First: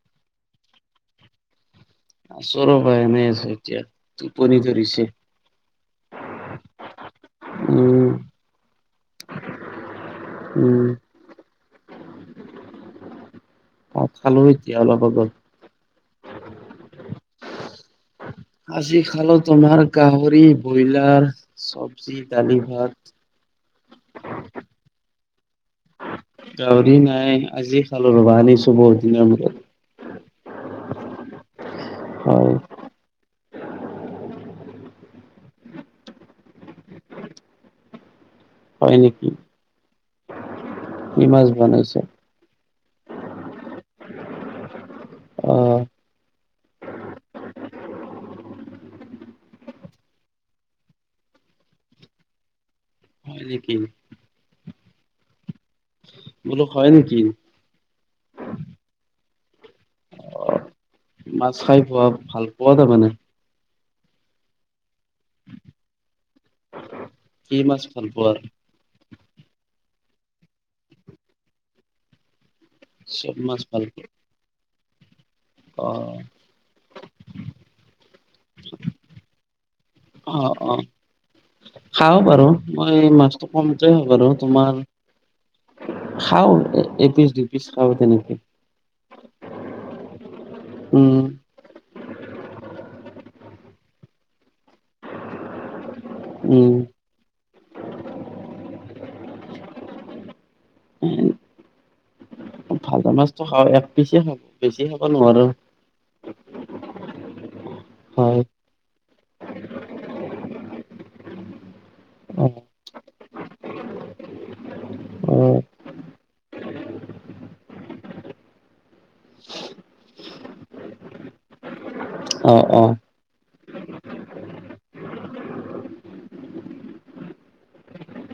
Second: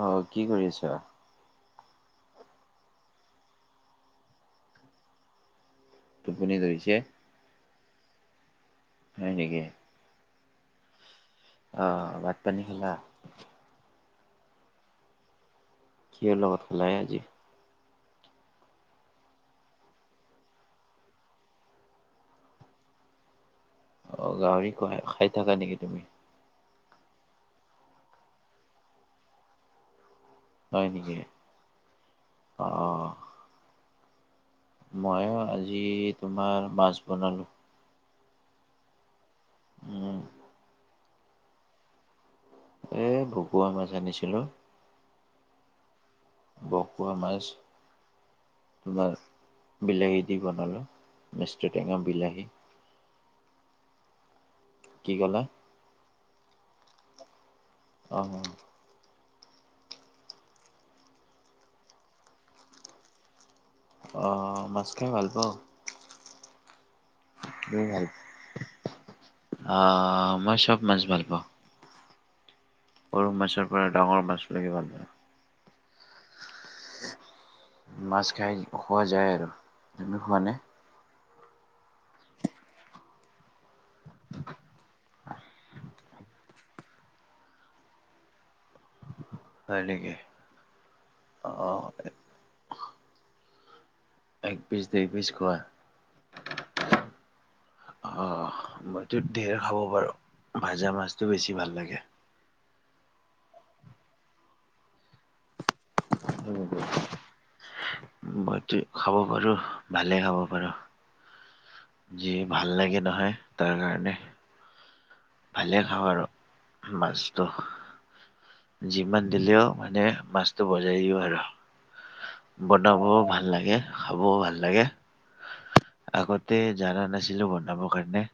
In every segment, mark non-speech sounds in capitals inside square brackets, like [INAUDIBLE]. অ কি কৰি আছ? আছো ৰ'বা এনেই আছো এতিয়া, টোপনি ধৰিছে। টোপনি ধৰিছে? উম। হয় নেকি? উম। অ, ভাত পানী খালা? অ খালো এতিয়া অলপ আগত। কিহৰ লগত খালাহে আজি? আজি খালো তোমাৰ গাহৰি, ব্ৰইলাৰ, চব্জি, দালি, ভাত। অ গাহৰি খুৱাই খাই থাকা নেকি তুমি? গাহৰি নাই। আজি খালো ৰবা, আনিছো বহুত দিনৰ মূৰত। হয় নেকি? হয় অ। মই আজি তোমাৰ মাছ বনালো। হয় নেকি? উম। কি মাছ বনাইছ? এ ভকুৱা মাছ আনিছিলো। অ। ভকোৱা মাছ তোমাৰ বিলাহী দি বনালোঁ, মিষ্টি টেঙা বিলাহী। হয় নেকি? কি ক'লা? বোলো হয় নেকি? অ। মাছ খাই পোৱা ভাল পোৱা তাৰ মানে। আহ মাছ খাই ভাল পাওঁ। কি মাছ ভাল পোৱা আহ মই চব মাছ ভাল পাওঁ। সৰু চব মাছ মাছৰ পৰা ভাল পোৱা ডাঙৰ মাছ লৈকে ভাল পাওঁ। অ। মাছ খাই খোৱা যায় আৰু। তুমি খোৱা অ নে? অ খাওঁ বাৰু। মই মাছটো কমতে হয় বাৰু তোমাৰ, খাওঁ, এপিচ দুপিচ খাওঁ তেনেকে। হয় নেকি? উম। অঁ। এক পিচ, দেই পিচ খোৱা? উম। অ মইতো ঢেৰ খাব পাৰো। ভাজা এ, মাছতটো বেছি ভাল লাগে। ভাজা মাছটো খাওঁ এক পিচ খাব বেছি খাব নোৱাৰো। অ হয় মইটো খাব পাৰো, ভালে খাব পাৰো। যিয়ে অ ভাল লাগে নহয়, তাৰ কাৰণে। অ ভালে খাওঁ আৰু মাছটো। যিমান দিলেও মানে মাছটো বজাই দিওঁ আৰু। অ অ বনাবও ভাল লাগে খাবও ভাল লাগে। আগতে জানা নাছিলিলো বনাব কাৰনে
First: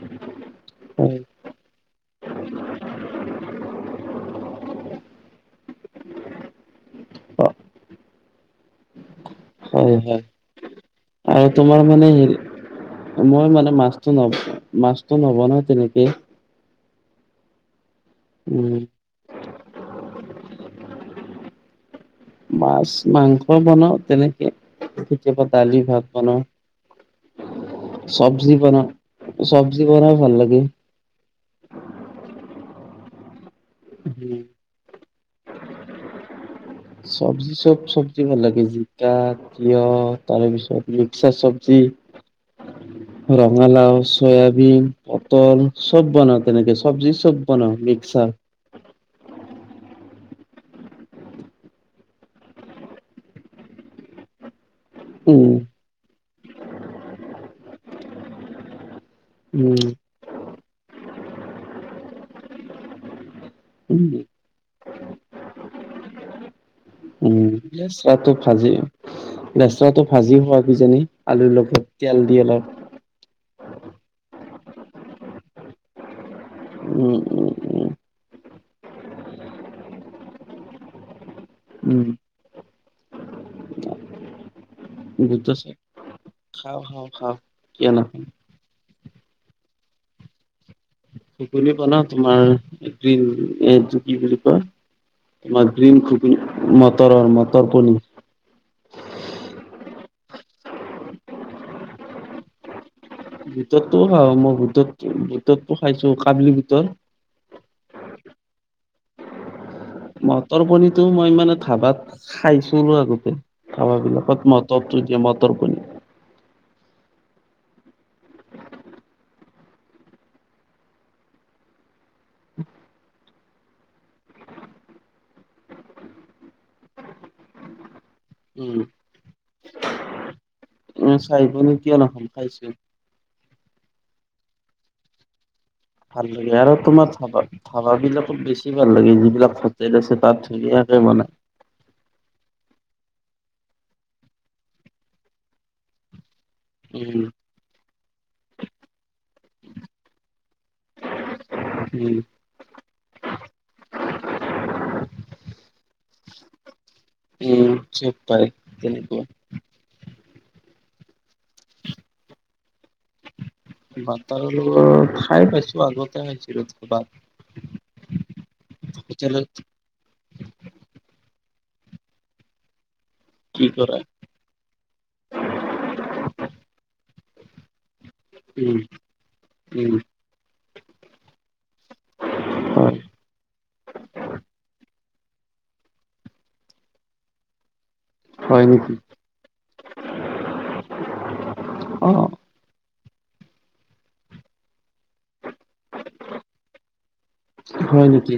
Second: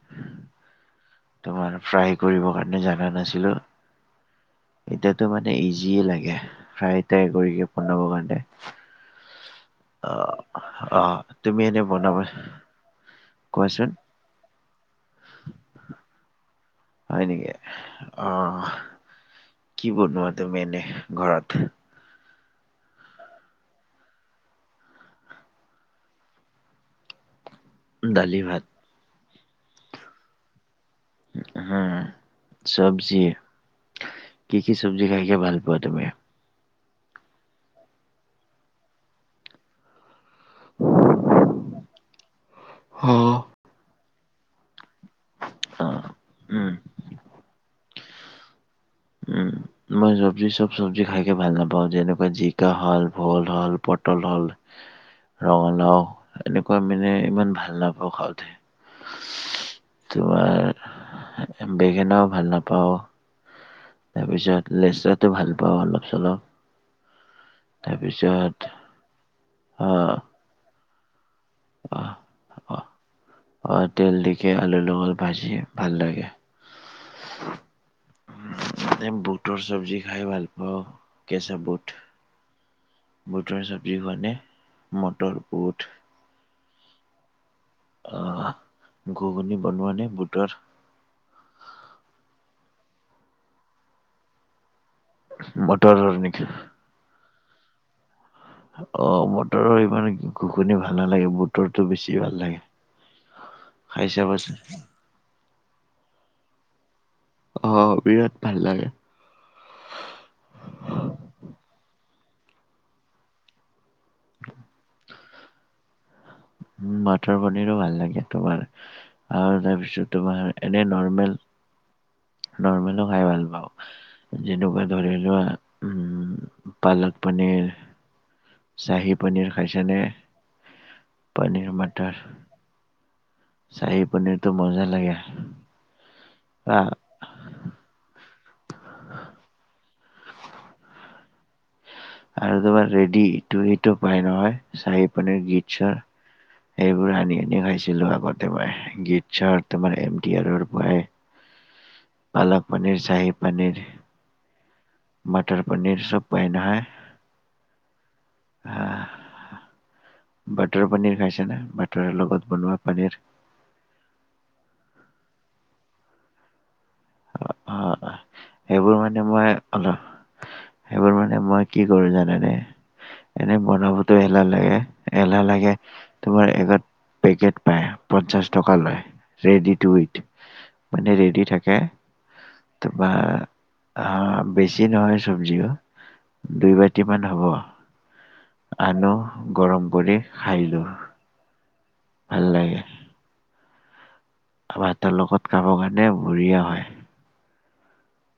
হয় তোমাৰ ফ্ৰাই কৰিবৰ কাৰণে জানা নাছিলোঁ। এতিতো মানে ইজিয় লাগে ফ্ৰাই ট্ৰাই অ, কৰিকে বনাব কাৰণে। হয় হয় অ', অ'। আৰু তুমি তোমাৰ এনে মানে বনাবা হেৰি মই মানে কোৱাচোন মাছতো ন মাছতো নব নাবনাও তেনেকে। হয় নেকি অ', উম কি বনো তুমি এনে ঘৰত? মাছ মাংস বনাওঁ তেনেকে কেতিয়াবা দালি ভাত বনাওঁ। দালি চব্জি ভাত বনা চব্জি বনাই ভাল লাগে। উম চব্জি উম, কি কি চব্জি খাইক ভাল পোৱাা তুমি চব্জি চব চব্জি ভাল লাগে জিকা তিয়হ তাৰপিছত মিক্স চব্জি ৰঙালাও চয়াবিন পটল অ', চব বনাও উম, তেনেকে চব্জি চব বনাও মিক্সাৰ। উম। মই চব্জি চব চব্জি খাইকে ভাল নাপাওঁ যেনেকুৱা জিকা হ'ল ভোল হ'ল পটল হ'ল উম, ৰঙালাও এনেকুৱা মানে ইমান ভাল নাপাওঁ খাওঁতে। উম, তোমাৰ বেঙেনাও ভাল নাপাওঁ। উম, তাৰপিছত লেচাৰটো ভাল পাওঁ অলপ চলপ উম, লেচৰাটো তাৰপিছত ভাজি লেচৰা টো অ', ভাজি হোৱা কিজানি আলুৰ লগত। অ', তেল দি অলপ অ'। অ', তেল দিকে আলুৰ লগত ভাজি ভাল লাগে। উম উম। উম, বুটৰ চব্জি খাই ভাল পাওঁ কেঁচা বুট উম, বুটৰ চব্জি ভ বুটৰ চব্জি আছে খাও, খাও, খাও। ঘূগনি বনোৱা নে বুটৰ। ঘূগুনী বনাও তোমাৰ গ্ৰীণ এ কি বুলি কয়। মাৰ ডিম মটৰৰ খু নেকি? মটৰ মটৰ পনীৰ অ', মটৰৰ ইমান ঘুগুনি ভাল নালাগে বুটৰটো বেছি ভাল লাগে। বুটৰতো খাই খাওঁ চাবাচোন মই বুতত বুততো খাইছোঁ কাবলি বুটৰ অ', বিৰাট ভাল লাগে। মটৰ পনীৰটো মই মানে ধাবাত খাইছিলোঁ আগতে ধাবাবিলাকত মটৰটো দিয়ে মটৰ পনীৰ। উ মটৰ পনীৰো ভাল লাগে তোমাৰ আৰু তাৰপিছত তোমাৰ এনে নৰ্মেল নৰ্মেলো খাই ভাল পাওঁ। যেনেকুৱা ধৰি লোৱা পালক পনীৰ উম চাহি পনীৰ খাইছা নে? [UNINTELLIGIBLE] ন খাইছোঁ। শ্বাহী পনীৰটো মজা লাগে। আ হা তোমাৰ ধাবা ধাবাবিলাকত বেছি ভাল লাগে যিবিলাক হোটেল আছে তাত ধুনীয়াকে বনায়। আৰু তোমাৰ ৰেডি ইটো সিটো পাই নহয় চাহী পানীৰ গীতচৰ। এইেইবোৰ উম আনি আনি খাইছিলো আগতে মই গীত চাৰ ত তোমাৰ এম টি আৰৰ পৰাই উম পালক পনীৰ শাহী পনীৰ মটৰ পনীৰ চব পাই নহয় উম চব পাৰে তেনেকুৱা বটৰ পনিৰ খাইছে ন বাটাৰ লগত বনোৱা পনীৰ বাটাৰ খাই পাইছো আগতে নছিলো [UNINTELLIGIBLE] অ সেইবোৰ মানে মই অল সেইবোৰ মানে মই কি কৰো জানোনে এনে কি কৰা বনাবতো এলা লাগে এলাহ লাগে তোমাৰ এগত পেকেট পায় পঞ্চাশ টকা উম লয় ৰেডি টু উম উইট মানে ৰেডি থাকে হয় তাপা বেছি নহয় চব্জিও দুই বাটি মান হব হয় নেকি আনো গৰম কৰি খাই লো অ ভাল লাগে ভাতৰ লগত খাব কাৰণে বঢ়িয়া হয় হয় নেকি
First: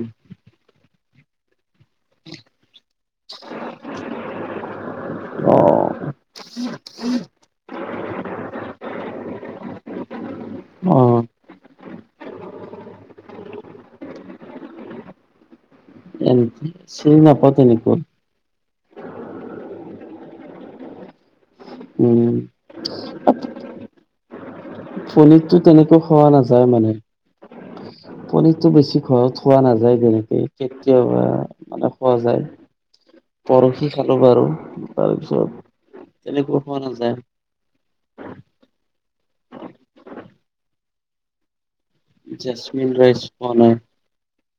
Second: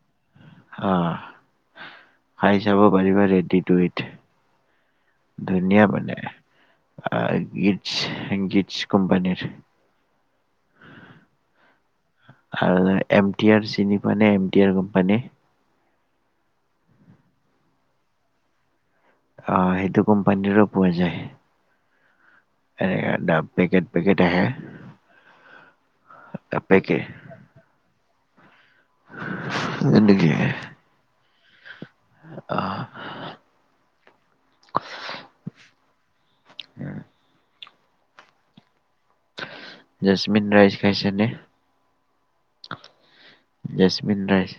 হা খাই চাব পাৰিবা ৰেড্ডি টো ইত অ ধুনীয়া মানে আহ গীটছ গীটছ কোম্পানীৰ অ আৰু এম টি আৰ চিনিৱা নে M T R company M T চিনি নাপাও তেনেকৈ হ সেইটো কোম্পানীটোট পোৱা যায় উম এনেক দাম পেকেট পেকেট আহে পনিৰতো তেনেকৈ খোৱা নাযায় মানে পেকেট পনিৰতটো বেছি ঘৰত খোৱা নাযায় এনেকে তেনেকে কেতিয়াবা মানে খোৱা যায় অ পৰহি খালো বাৰু তাৰপিছত তেনেকুৱ হোৱা নাযায় জেচমিন ৰাইচ খাইছা নে জেচমিন ৰাইচ পোৱা নাই জেচমিন ৰাইচ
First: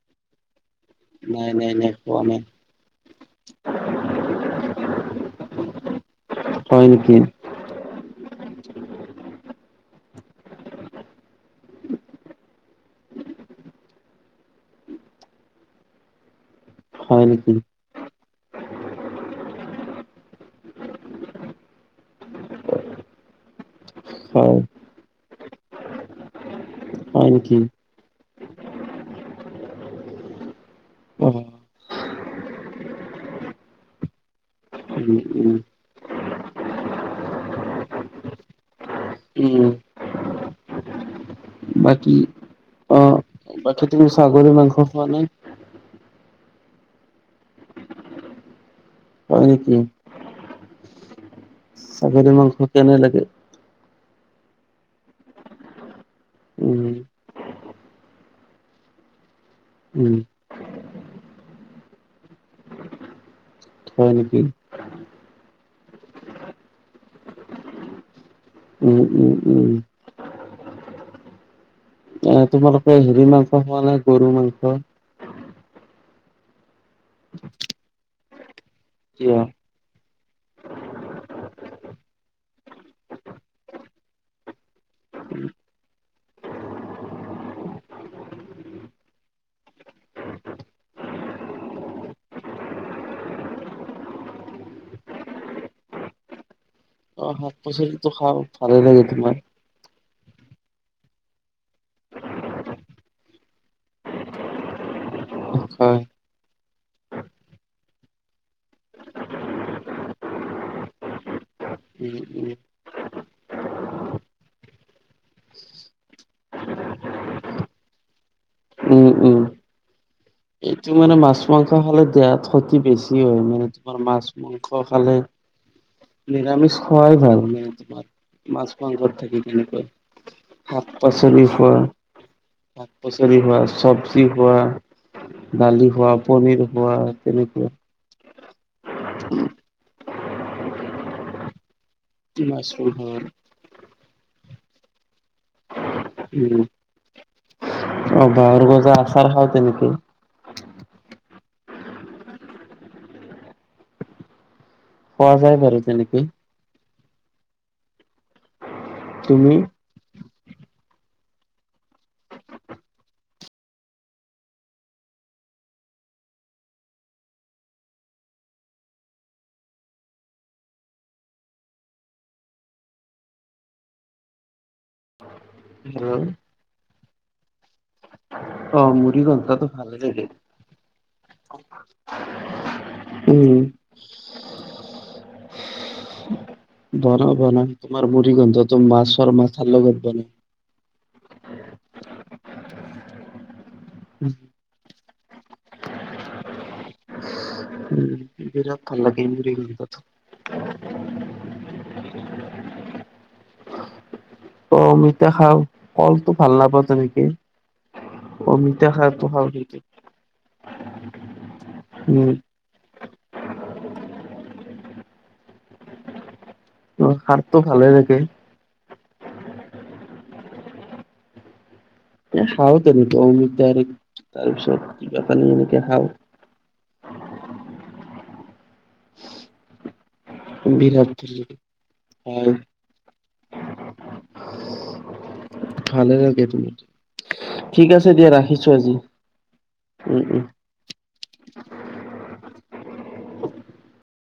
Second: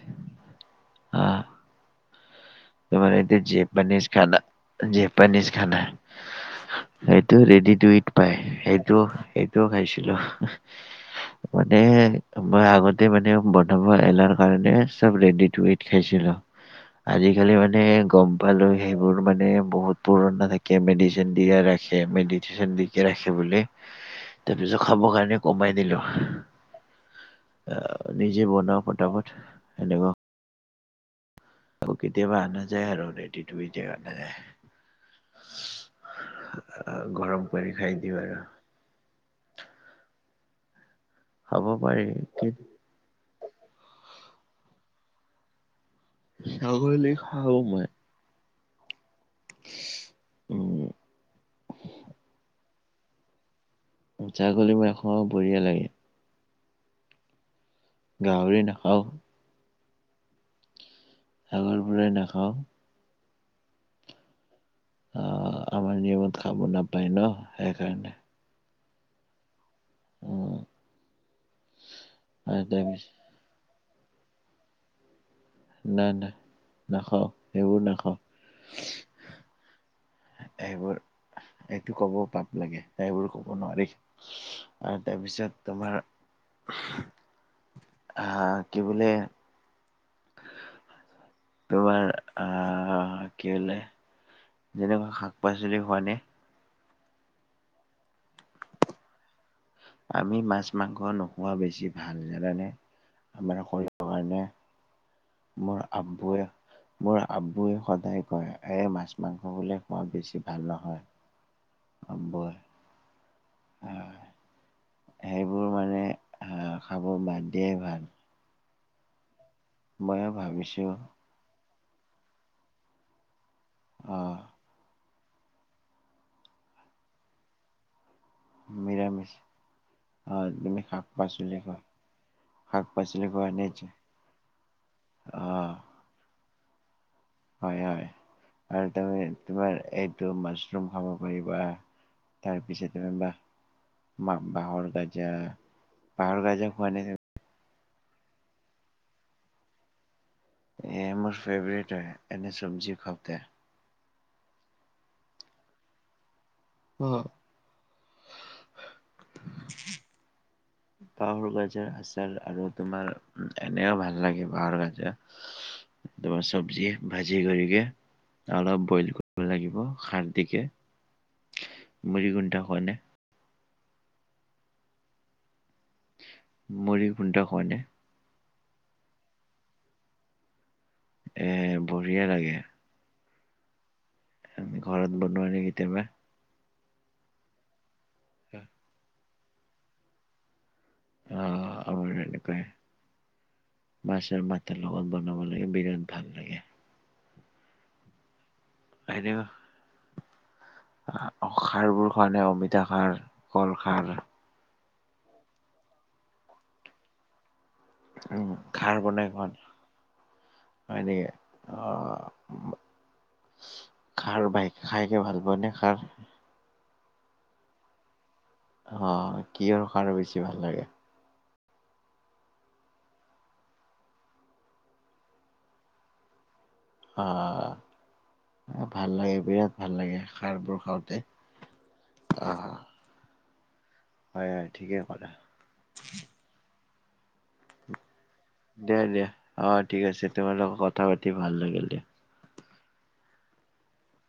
অ নাই নাই নাই [UNINTELLIGIBLE] তোমাৰ ইতিয়া জেপানিজ খানা জেপানিজ খানা হয় নেকি? এইটো ৰেডি টু ইট পাই সটোও সেইটোও খাইছিলো মানে মই আগতে মানে বনাব এলাৰ কাৰণে চব ৰেডি টুইড খাইছিলো হয় আজিকালি নেকি মানে গম পালো সেইবোৰ মানে বহুত পুৰণা থাকে মেডিচিন দিয়া ৰাখে মেডিচিন দি কে ৰাখে বুলে হয় তাৰপিছত খাব কাৰণে কমাই দিলো হয় নেকি নিজে বনাৱা পটাপত সেনেকুৱা অ'। আৰু কেতিয়াবা আনা যায় আৰু ৰেডিটুইডে আনা যায় উম উম গৰম কৰি খাই দিব আৰু উম খাব পাৰি কি বাকি তুমি ছাগলি মাংস খোৱা নাই ছাগলী খাও মই। হয় নেকি? উম ছাগলী মাংস কেনে লাগে? ছাগলী মোৰ এশ বঢ়িয়া লাগে। উম। গাহৰি নাখাওঁ। উম। আাগৰ পৰাই নাখাওঁ। হয় নেকি? অঁ, আমাৰ নিয়মত খাব নাপায় ন, সেইকাৰণে। উম, উম, উম। এ অ তোমালোকে তাৰপিছত হেৰি মাংস খোৱা নাই গৰু মাংস? নাই নাই, নাখাও সেইবোৰ নাখাওঁ। কিয়? এইবোৰ এইটো ক'ব পাপ লাগে, এইবোৰ ক'ব নোৱাৰি। আৰু তাৰপিছত তোমাৰ হা, কি বোলে? তোমাৰ আহ কি বোলে যেনেকুৱা শাক-পাচলি খোৱা নে? শাক-পাচলিটো খাওঁ ভালে লাগে তোমাৰ। আমি মাছ-মাংস নোখোৱা বেছি ভাল, জানানে? আমাৰ শৰীৰৰ কাৰণে মোৰ হয় আব্বুয়ে মোৰ আব্বুয়ে সদায় কয়, এই মাছ-মাংস বোলে খোৱা বেছি ভাল নহয়। উম, উম। হয়, সেইবোৰ মানে খাব বাদ দিয়াই ভাল। উম, উম। মইয়ো ভাবি এইটো মানে মাছ-মাংস খালে গাত শক্তি বেছি হয় মানে, তোমাৰ আহ মাছ-মাং খালে নিৰামিষ খোৱাই ভাল মানে তোমাৰ। মাছ-মাংসত নিৰামিষ থাকি তেনেকৈ আহ তুমি শাক শাক-পাচলি পাচলি খোৱা শাক পাচলি শাক-পাচলি খোৱা, নে চব্জি খোৱা, অ দালি খোৱা, পনিৰ খোৱা, তেনেকুৱা হয়, হয় আৰু তমি-তোমাৰ এইটো মাছৰুম খাব পাৰিবা। তাৰ পিছত মাছৰুম খোৱা তুমি বাহ-বাঁহৰ-গাজা, বাঁহৰ-গাজা উম খোৱা নে? অ, বাঁহৰ-গাজা আচাৰ খাওঁ তেনেকৈ। এই, মোৰ ফেভৰেট হয় এনে চবজি খাওতে। খোৱা যায় বাৰু তেনেকেই অঁ, তুমি? বাঁহৰ-গাজাৰ আছাৰ, আৰু তোমাৰ এনেও ভাল লাগে বাঁহৰ-গাজা। তোমাৰ চব্জি ভাজি কৰিকে। অলপ বইল কৰিব লাগিব, খাৰ দিকে। মূৰী গণ্ডা খোৱা নে? [UNINTELLIGIBLE] মূৰি গণ্ডা খোৱা নে? অঁ, মূৰি গণ্ডাটো ভালে লাগে। এ বঢ়িয়া লাগে। উম। আমি ঘৰত বনোৱা যে কেতিয়াবা বনাও বনাও তোমাৰ মুৰি গঞ্জাটো মাছৰ মাথাৰ লগত বনাও। অ আমাৰ এনেকুৱাই উম মাছৰ মাথাৰ লগত বনাব লাগে বিৰাট ভাল লাগে। উম বিৰাট এনে ভাল লাগে [INAUDIBLE] টো খাৰবোৰ খোৱা নাই অমিতা খাৰ কল খাৰ? ত অমিতা খাৰ কলটো ভাল নাপাওঁ তেনেকে। অমিতা খাৰ খাৰটো বনাই খাওঁ ঘৰত? কিন্তু হয় নেকি উম অ। খাৰ বাই খাইকে ভাল পোৱা নে খাৰ? অ খাৰটো ভালে লাগে। অ কিহৰ খাৰ বেছি ভাল লাগে? এ খাওঁ তেনেকে অমিতাৰ তাৰপিছত জাপানি এনেকে খাওঁ। অ ভাল লাগে বিৰাট ভাল লাগে খাৰবোৰ বিৰাট খাওঁতে ভাল লাগে হয় অ। হয় হয় ঠিকে কলা। ভালে লাগে তুমি, ঠিক আছে দিয়া ৰাখিছো। আজি দিয়া দিয়া অ ঠিক উম আছে উম তোমাৰ লগত কথা পাতি ভাল লাগিল দিয়া।